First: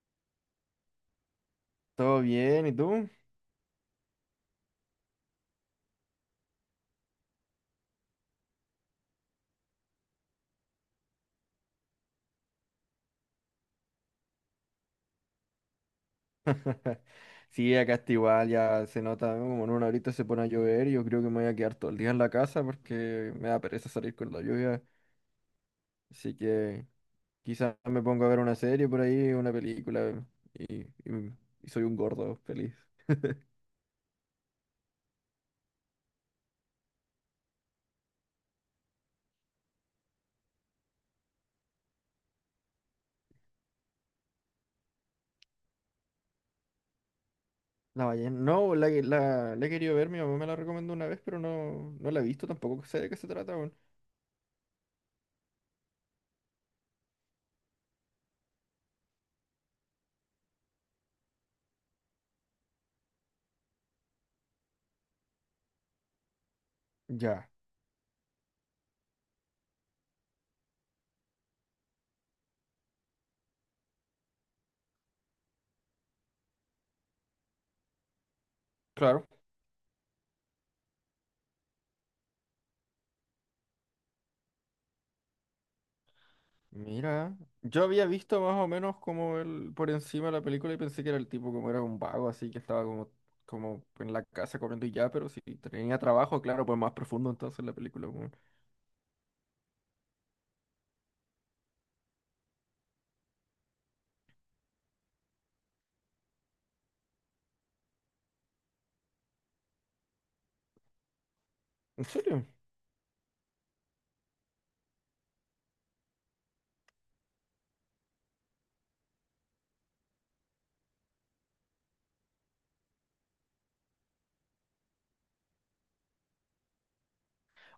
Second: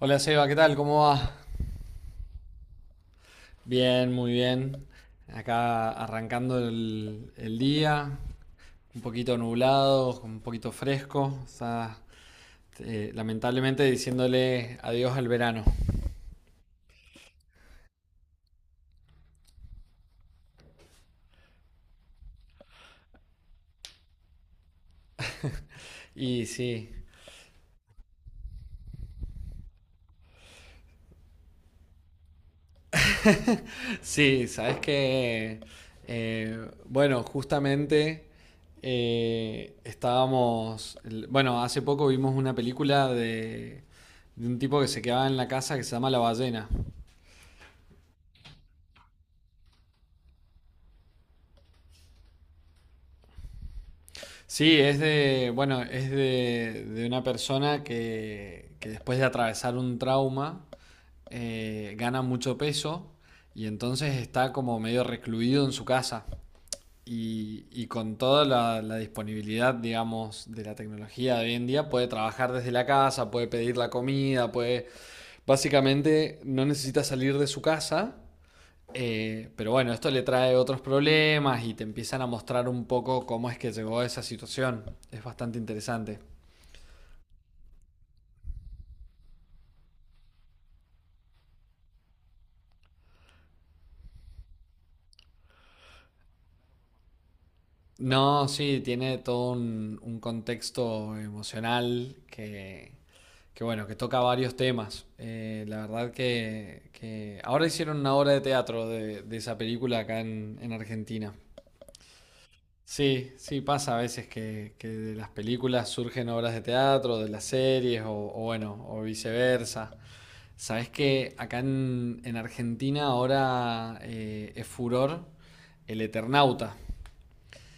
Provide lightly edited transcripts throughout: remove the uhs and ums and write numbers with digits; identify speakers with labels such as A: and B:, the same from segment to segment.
A: Hola Seba, ¿qué tal? ¿Cómo va?
B: ¿Todo bien? ¿Y tú?
A: Bien, muy bien. Acá arrancando el día, un poquito nublado, un poquito fresco. O sea, lamentablemente diciéndole adiós al verano.
B: Sí, acá está igual, ya se nota, ¿no? Como en una horita se pone a llover y yo creo que me voy a quedar todo el día en la casa porque me da pereza salir con la lluvia. Así
A: Y
B: que
A: sí,
B: quizás me pongo a ver una serie por ahí, una película y, y- y soy un gordo feliz.
A: sí, sabes que, bueno, justamente bueno, hace poco vimos una película de un tipo que se quedaba en la casa que se llama La Ballena.
B: La ballena. No, la, que- la he querido ver, mi mamá me la recomendó una vez, pero no la he visto tampoco, sé de qué se trata, weón.
A: Sí, es de, bueno, de una persona que después de atravesar un trauma gana mucho peso y entonces está como medio recluido en su casa.
B: Ya.
A: Y con toda la disponibilidad, digamos, de la tecnología de hoy en día, puede trabajar desde la casa, puede pedir la comida, puede... Básicamente no necesita salir de su casa,
B: Claro.
A: pero bueno, esto le trae otros problemas y te empiezan a mostrar un poco cómo es que llegó a esa situación. Es bastante interesante.
B: Mira, yo había visto más o menos como el, por encima de la película y pensé que era el tipo como era un vago, así que estaba como, como en la casa comiendo y ya, pero si tenía trabajo, claro, pues más profundo entonces la película, weón.
A: No, sí, tiene todo un contexto emocional bueno, que toca varios temas. La verdad que ahora hicieron una obra de teatro de esa película acá en Argentina.
B: ¿En serio?
A: Sí, sí, pasa a veces que de las películas surgen obras de teatro, de las series o bueno, o viceversa. Sabes que acá en Argentina ahora es furor el Eternauta.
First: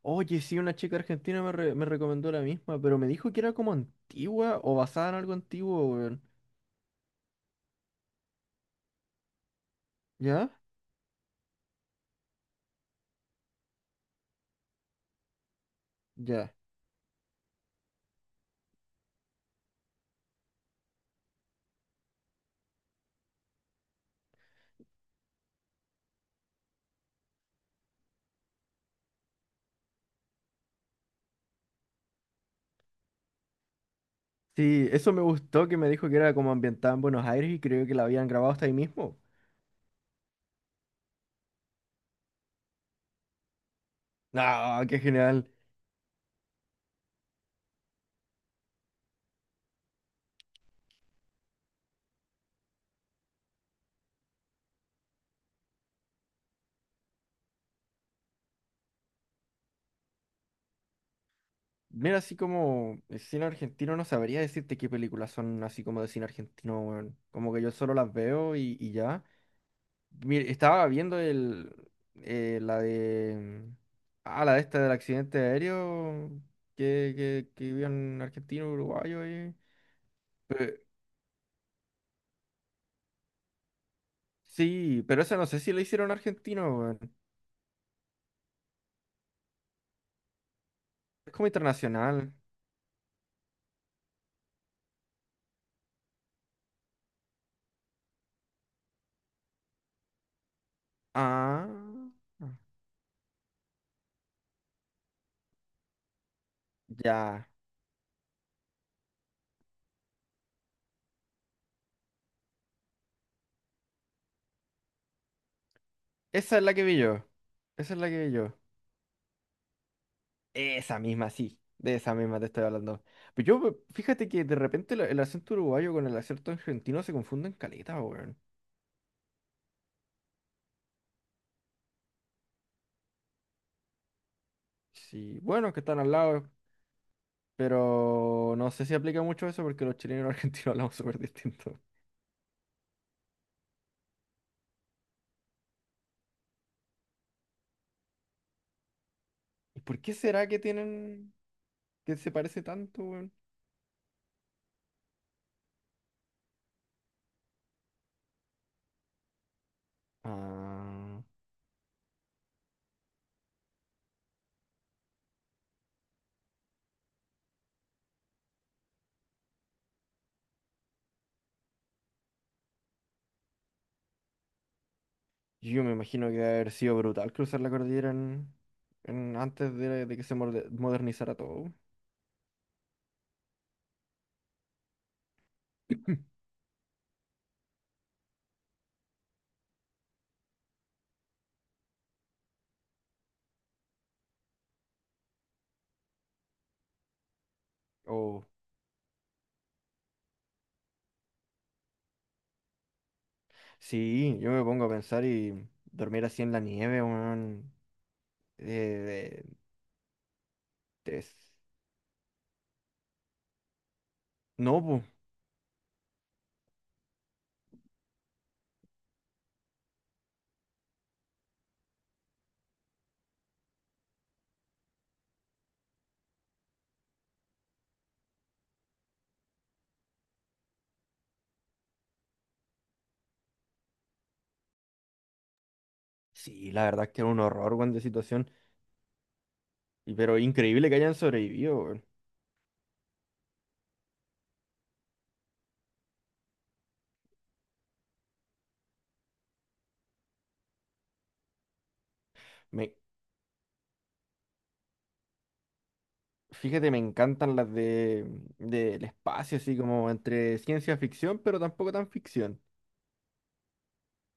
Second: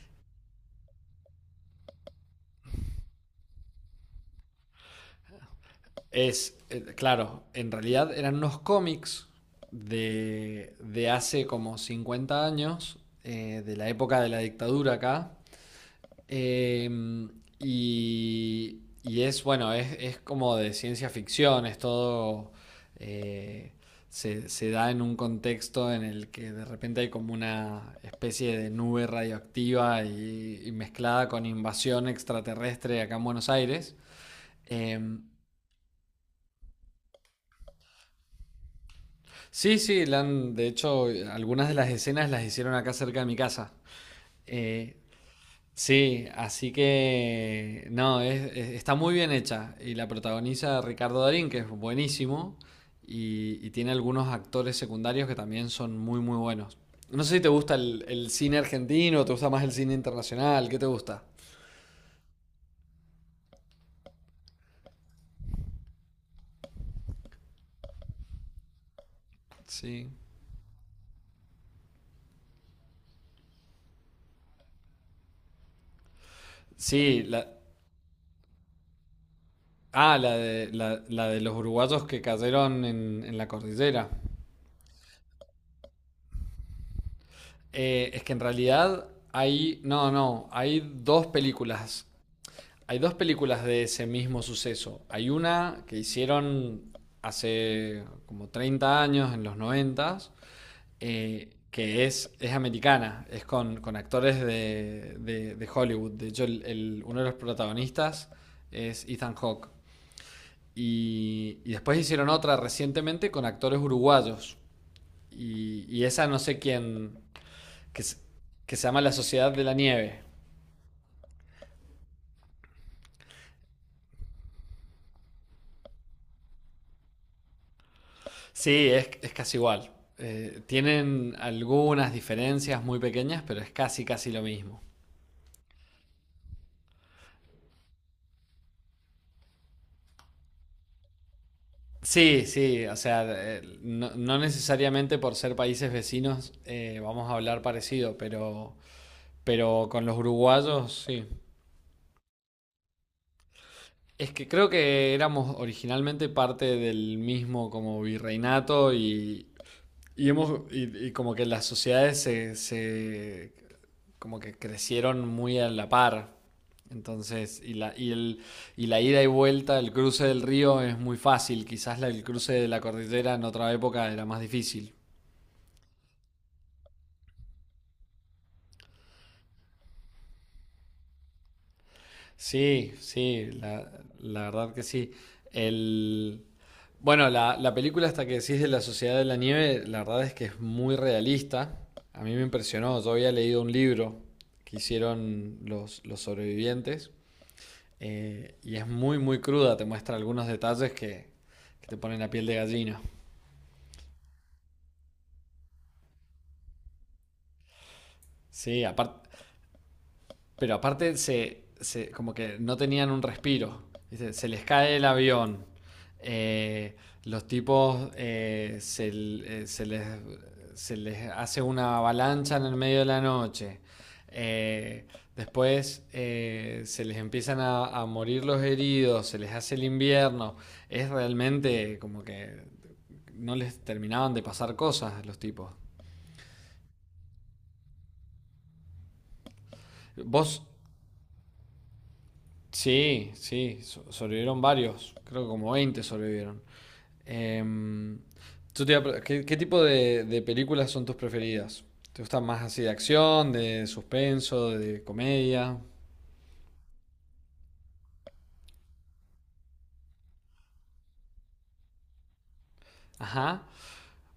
B: Oye, sí, una chica argentina me recomendó la misma, pero me dijo que era como antigua o basada en algo antiguo, weón.
A: Es, claro, en realidad eran unos cómics
B: ¿Ya?
A: de hace como 50 años, de la época de la dictadura acá.
B: Ya.
A: Eh, y, y es, bueno, es como de ciencia ficción, es todo... eh, se da en un contexto en el que de repente hay como una especie de nube radioactiva y mezclada con invasión extraterrestre acá en Buenos Aires.
B: Sí, eso
A: Em,
B: me gustó que me dijo que era como ambientada en Buenos Aires y creo que la habían grabado hasta ahí mismo.
A: sí, sí, de hecho algunas de las escenas las hicieron acá cerca de mi casa.
B: No,
A: Eh,
B: qué genial.
A: Sí, así que no, está muy bien hecha y la protagoniza Ricardo Darín, que es buenísimo, y tiene algunos actores secundarios que también son muy, muy buenos. No sé si te gusta el cine argentino, te gusta más el cine internacional, ¿qué te gusta?
B: Mira, así como el cine argentino, no sabría decirte qué películas son así como de cine argentino, weón. Como que yo solo las veo y ya.
A: Sí.
B: Mira, estaba viendo el, la de... Ah, la de esta del accidente aéreo
A: Sí, la,
B: que vivió en argentino, uruguayo.
A: ah, la de,
B: Pero,
A: la de los uruguayos que cayeron en la cordillera.
B: sí, pero esa no sé si la hicieron argentino, weón.
A: Es que en realidad hay, no, no, hay dos
B: Es como
A: películas.
B: internacional.
A: Hay dos películas de ese mismo suceso. Hay una que hicieron hace como 30 años, en los noventas,
B: Ah,
A: que es americana, es con actores de Hollywood. De hecho, uno de los
B: ya.
A: protagonistas es Ethan Hawke. Y después hicieron otra recientemente con actores uruguayos. Y esa no
B: Esa
A: sé
B: es la que vi
A: quién,
B: yo. Esa es
A: que,
B: la que vi yo.
A: que se llama La Sociedad de la Nieve.
B: Esa misma, sí. De esa misma te estoy hablando. Pero yo, pues, fíjate que de repente el acento uruguayo con el acento argentino se confunden caleta, weón.
A: Sí, es casi igual. Tienen algunas diferencias muy pequeñas, pero es casi, casi lo mismo.
B: Sí, bueno, que están al lado, pero no sé si aplica mucho eso porque los chilenos y los argentinos hablamos súper distintos.
A: Sí, sí, o sea, no, no necesariamente por ser países vecinos vamos a hablar parecido,
B: ¿Y
A: pero
B: por
A: con
B: qué
A: los
B: será que
A: uruguayos sí.
B: tienen, que se parece tanto, weón?
A: Es que creo que éramos originalmente parte del mismo como virreinato y, hemos, y
B: Ah,
A: como que las sociedades como que crecieron muy a la par. Entonces, y la ida y vuelta, el cruce del río es muy fácil. Quizás el cruce de la cordillera en otra época era más difícil.
B: yo me imagino que debe haber sido brutal cruzar la cordillera en, antes de que se modernizara todo.
A: Sí, sí, la verdad que sí. El, bueno, la película hasta que decís de la Sociedad de la Nieve, la verdad es que es muy realista. A mí me impresionó, yo había leído un libro que hicieron los sobrevivientes.
B: O
A: Y es muy, muy cruda, te muestra algunos detalles que te ponen la piel de gallina.
B: sí, yo me pongo a pensar y dormir así en la nieve, weón.
A: Sí, aparte,
B: eh,
A: pero aparte
B: de, es-
A: como que no tenían un respiro. ¿Viste? Se les
B: No,
A: cae el
B: pues.
A: avión. eh, los tipos, eh, se les, se les hace una avalancha en el medio de la noche. eh, Después, se les empiezan a morir los heridos, se les hace el invierno. Es realmente como que no les terminaban de pasar cosas a los tipos.
B: Sí, la verdad es que era un horror, weón, de situación. Y pero
A: Vos,
B: increíble que hayan sobrevivido, weón.
A: sí, sí, sobrevivieron varios, creo que como 20 sobrevivieron. Em, yo te iba a ¿qué, qué tipo de películas son tus preferidas? ¿Te gustan más así de
B: Me...
A: acción, de suspenso, de comedia?
B: Fíjate, me encantan las de del espacio, así como entre ciencia ficción, pero tampoco tan ficción.
A: Ajá.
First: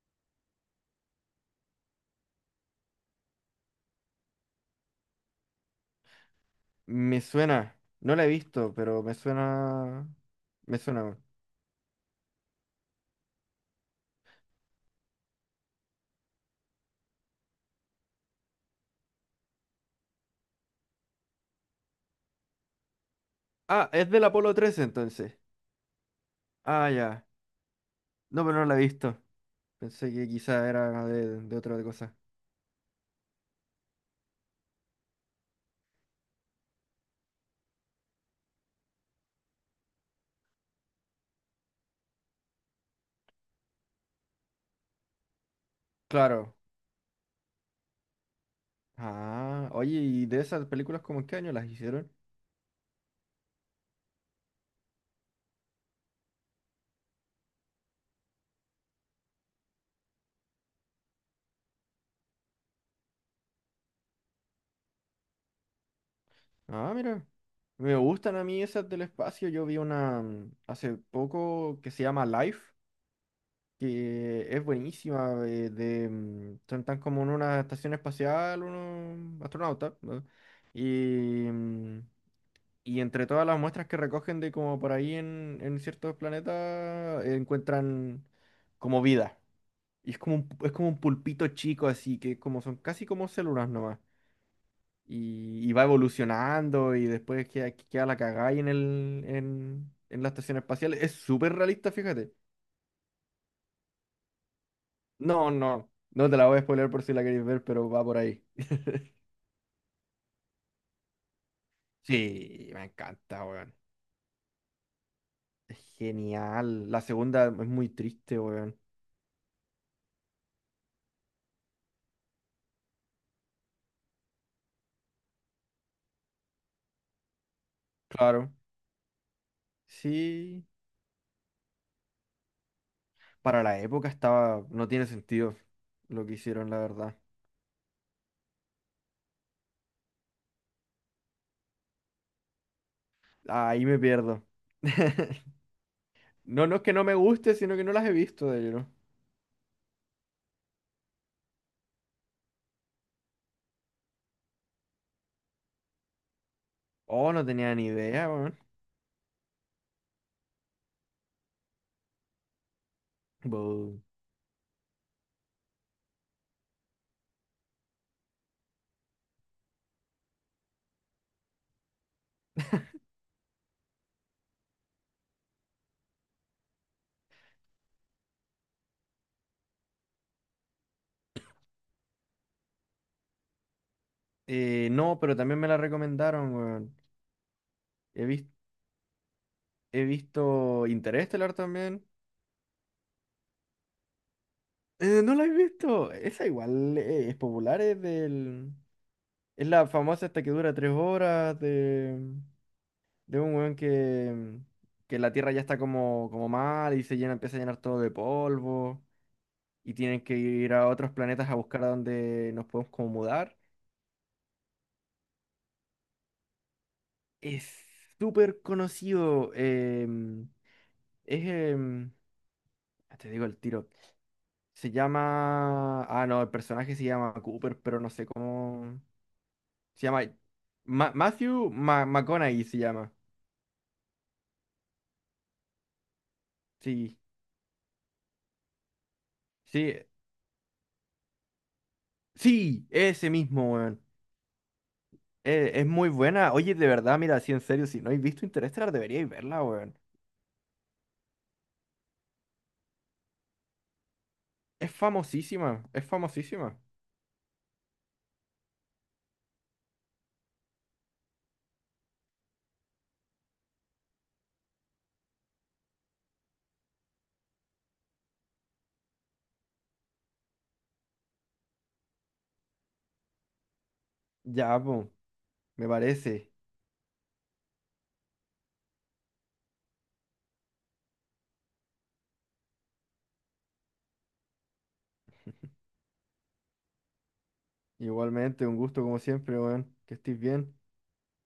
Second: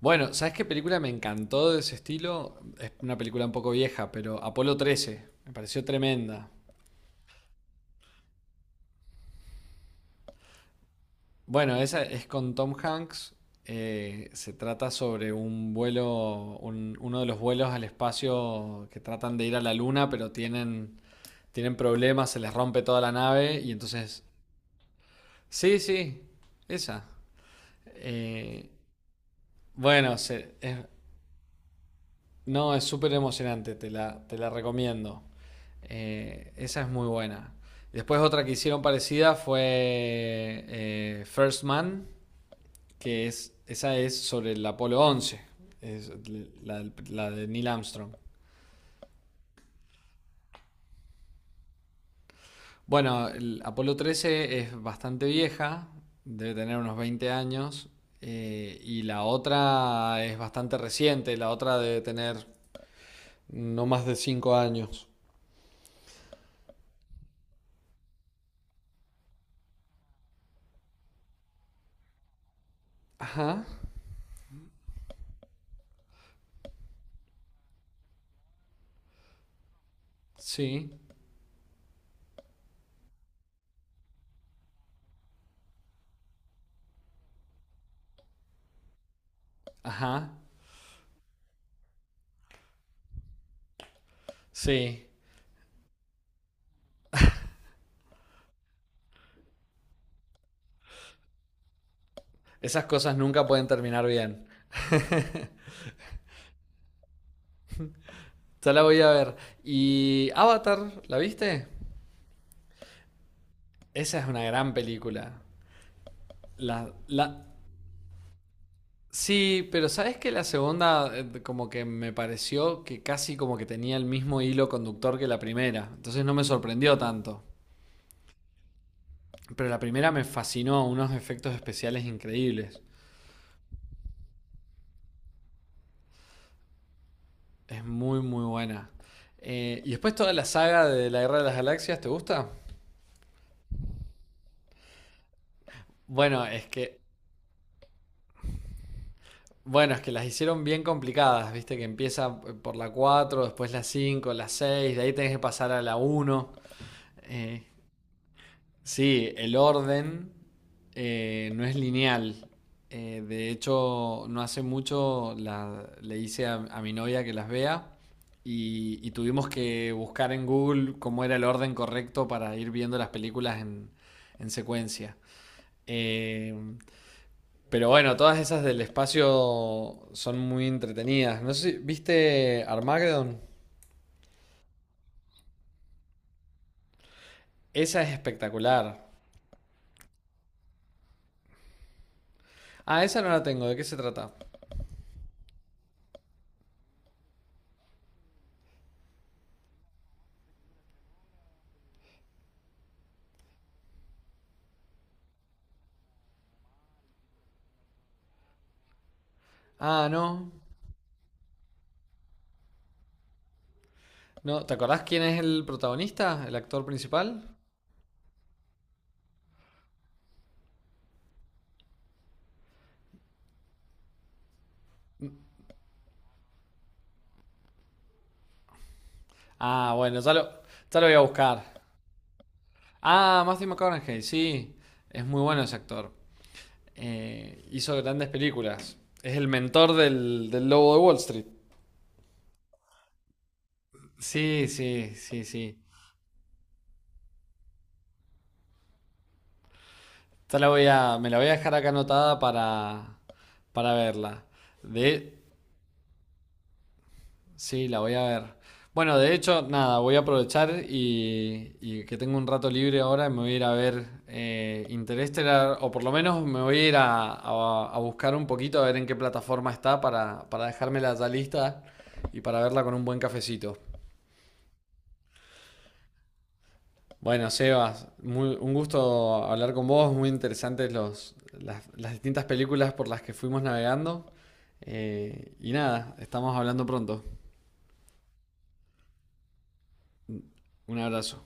A: Bueno, ¿sabes qué película me encantó de ese estilo? Es una película un poco vieja, pero Apolo 13, me pareció tremenda.
B: Me suena, no la he visto, pero me suena. Me suena, weón.
A: Bueno, esa es con Tom Hanks. Se trata sobre un vuelo, uno de los vuelos al espacio que tratan de ir a la luna, pero tienen, tienen problemas, se les rompe toda la nave y
B: Ah, es
A: entonces...
B: del Apolo 13 entonces.
A: Sí, sí,
B: Ah,
A: esa.
B: ya. No, pero no
A: Eh,
B: la he visto. Pensé
A: bueno,
B: que
A: se-
B: quizá
A: es-
B: era de otra cosa.
A: no, es súper emocionante, te la recomiendo. Esa es muy buena. Después otra que hicieron parecida fue, First Man. Que es, esa es sobre el Apolo once, es
B: Claro.
A: la de Neil Armstrong.
B: Ah, oye, ¿y de esas películas como en qué año las hicieron?
A: Bueno, el Apolo trece es bastante vieja, debe tener unos 20 años, y la otra es bastante reciente, la otra debe tener no más de 5 años.
B: Ah, mira. Me gustan a mí esas del espacio. Yo vi una hace poco que se llama Life,
A: Ajá,
B: que es buenísima. Son tan como en una estación espacial, unos astronautas, ¿no?
A: sí,
B: Y, mm, y entre todas las muestras que recogen de como por ahí en ciertos planetas, encuentran como vida. Y
A: ajá,
B: es como un pulpito chico así, que como son casi como células nomás.
A: sí.
B: Y, y va evolucionando y después queda, queda la cagada ahí en el, en la estación espacial. Es súper realista, fíjate.
A: Esas cosas nunca pueden terminar bien.
B: No, no, no te la voy a spoiler por si la queréis ver, pero va por ahí.
A: Ya la voy a ver. ¿Y Avatar, la viste?
B: Sí, me encanta, weón.
A: Esa es una gran película.
B: Es
A: La,
B: genial. La
A: la,
B: segunda es muy triste, weón.
A: Sí, pero sabes que la segunda, como que me pareció que casi como que tenía el mismo hilo conductor que la primera, entonces no me sorprendió tanto.
B: Claro.
A: Pero la primera me
B: Sí.
A: fascinó, unos efectos especiales increíbles.
B: Para la época estaba. No tiene sentido lo que hicieron, la verdad.
A: Es muy muy buena. Y después toda la saga de la Guerra de las Galaxias, ¿te gusta?
B: Ahí me pierdo.
A: Bueno, es
B: No, no es que
A: que
B: no me guste, sino que no las he visto de lleno.
A: bueno, es que las hicieron bien complicadas, viste que empieza, por la 4, después la 5, la 6, de ahí tenés que pasar a la uno.
B: Oh, no
A: Eh,
B: tenía ni idea, weón.
A: Sí, el orden, no es lineal. De
B: Buh.
A: hecho, no hace mucho le hice a mi novia que las vea y tuvimos que buscar en Google cómo era el orden correcto para ir viendo las películas en secuencia. Eh, pero bueno, todas esas del espacio son muy entretenidas. No sé ¿viste Armageddon?
B: No, pero también me la recomendaron, weón.
A: Esa es
B: He visto,
A: espectacular.
B: he visto Interestelar también.
A: Ah, esa no la tengo. ¿De qué se trata?
B: ¿No la he visto? Esa igual es popular, es del... Es la famosa esta que dura tres horas de un weón que la Tierra ya está como, como mal y se llena, empieza a llenar todo de polvo y
A: Ah,
B: tienen que
A: no.
B: ir a otros planetas a buscar a dónde nos podemos como mudar.
A: No, ¿te acordás quién es el protagonista? ¿El actor principal?
B: Es súper conocido. Es... te digo el tiro. Se llama. Ah, no, el personaje se llama Cooper, pero no sé cómo.
A: Ah,
B: Se
A: bueno,
B: llama.
A: ya lo voy a buscar.
B: Matthew McConaughey se llama.
A: Ah, Matthew McConaughey, sí. Es muy bueno ese actor.
B: Sí,
A: Hizo grandes películas. Es el
B: sí,
A: mentor del lobo de Wall Street.
B: sí, ese mismo, weón.
A: Sí, sí, sí, sí.
B: Es muy buena. Oye, de verdad, mira, sí, en serio, si no habéis visto Interestelar, deberíais verla, weón.
A: Ya la voy a, me la voy a dejar acá anotada para verla.
B: Es
A: De,
B: famosísima, es famosísima.
A: sí, la voy a ver. Bueno, de hecho, nada, voy a aprovechar y que tengo un rato libre ahora y me voy a ir a ver, Interestelar, o por lo menos me voy a ir a buscar un poquito a ver en qué plataforma está para dejármela ya lista y para verla con un buen cafecito.
B: Ya, po, me parece.
A: Bueno, Sebas, un gusto hablar con vos, muy interesantes las distintas películas por las que fuimos navegando. Y nada, estamos hablando pronto.
B: Igualmente, un gusto como siempre, weón. Que estés bien.
A: Un abrazo.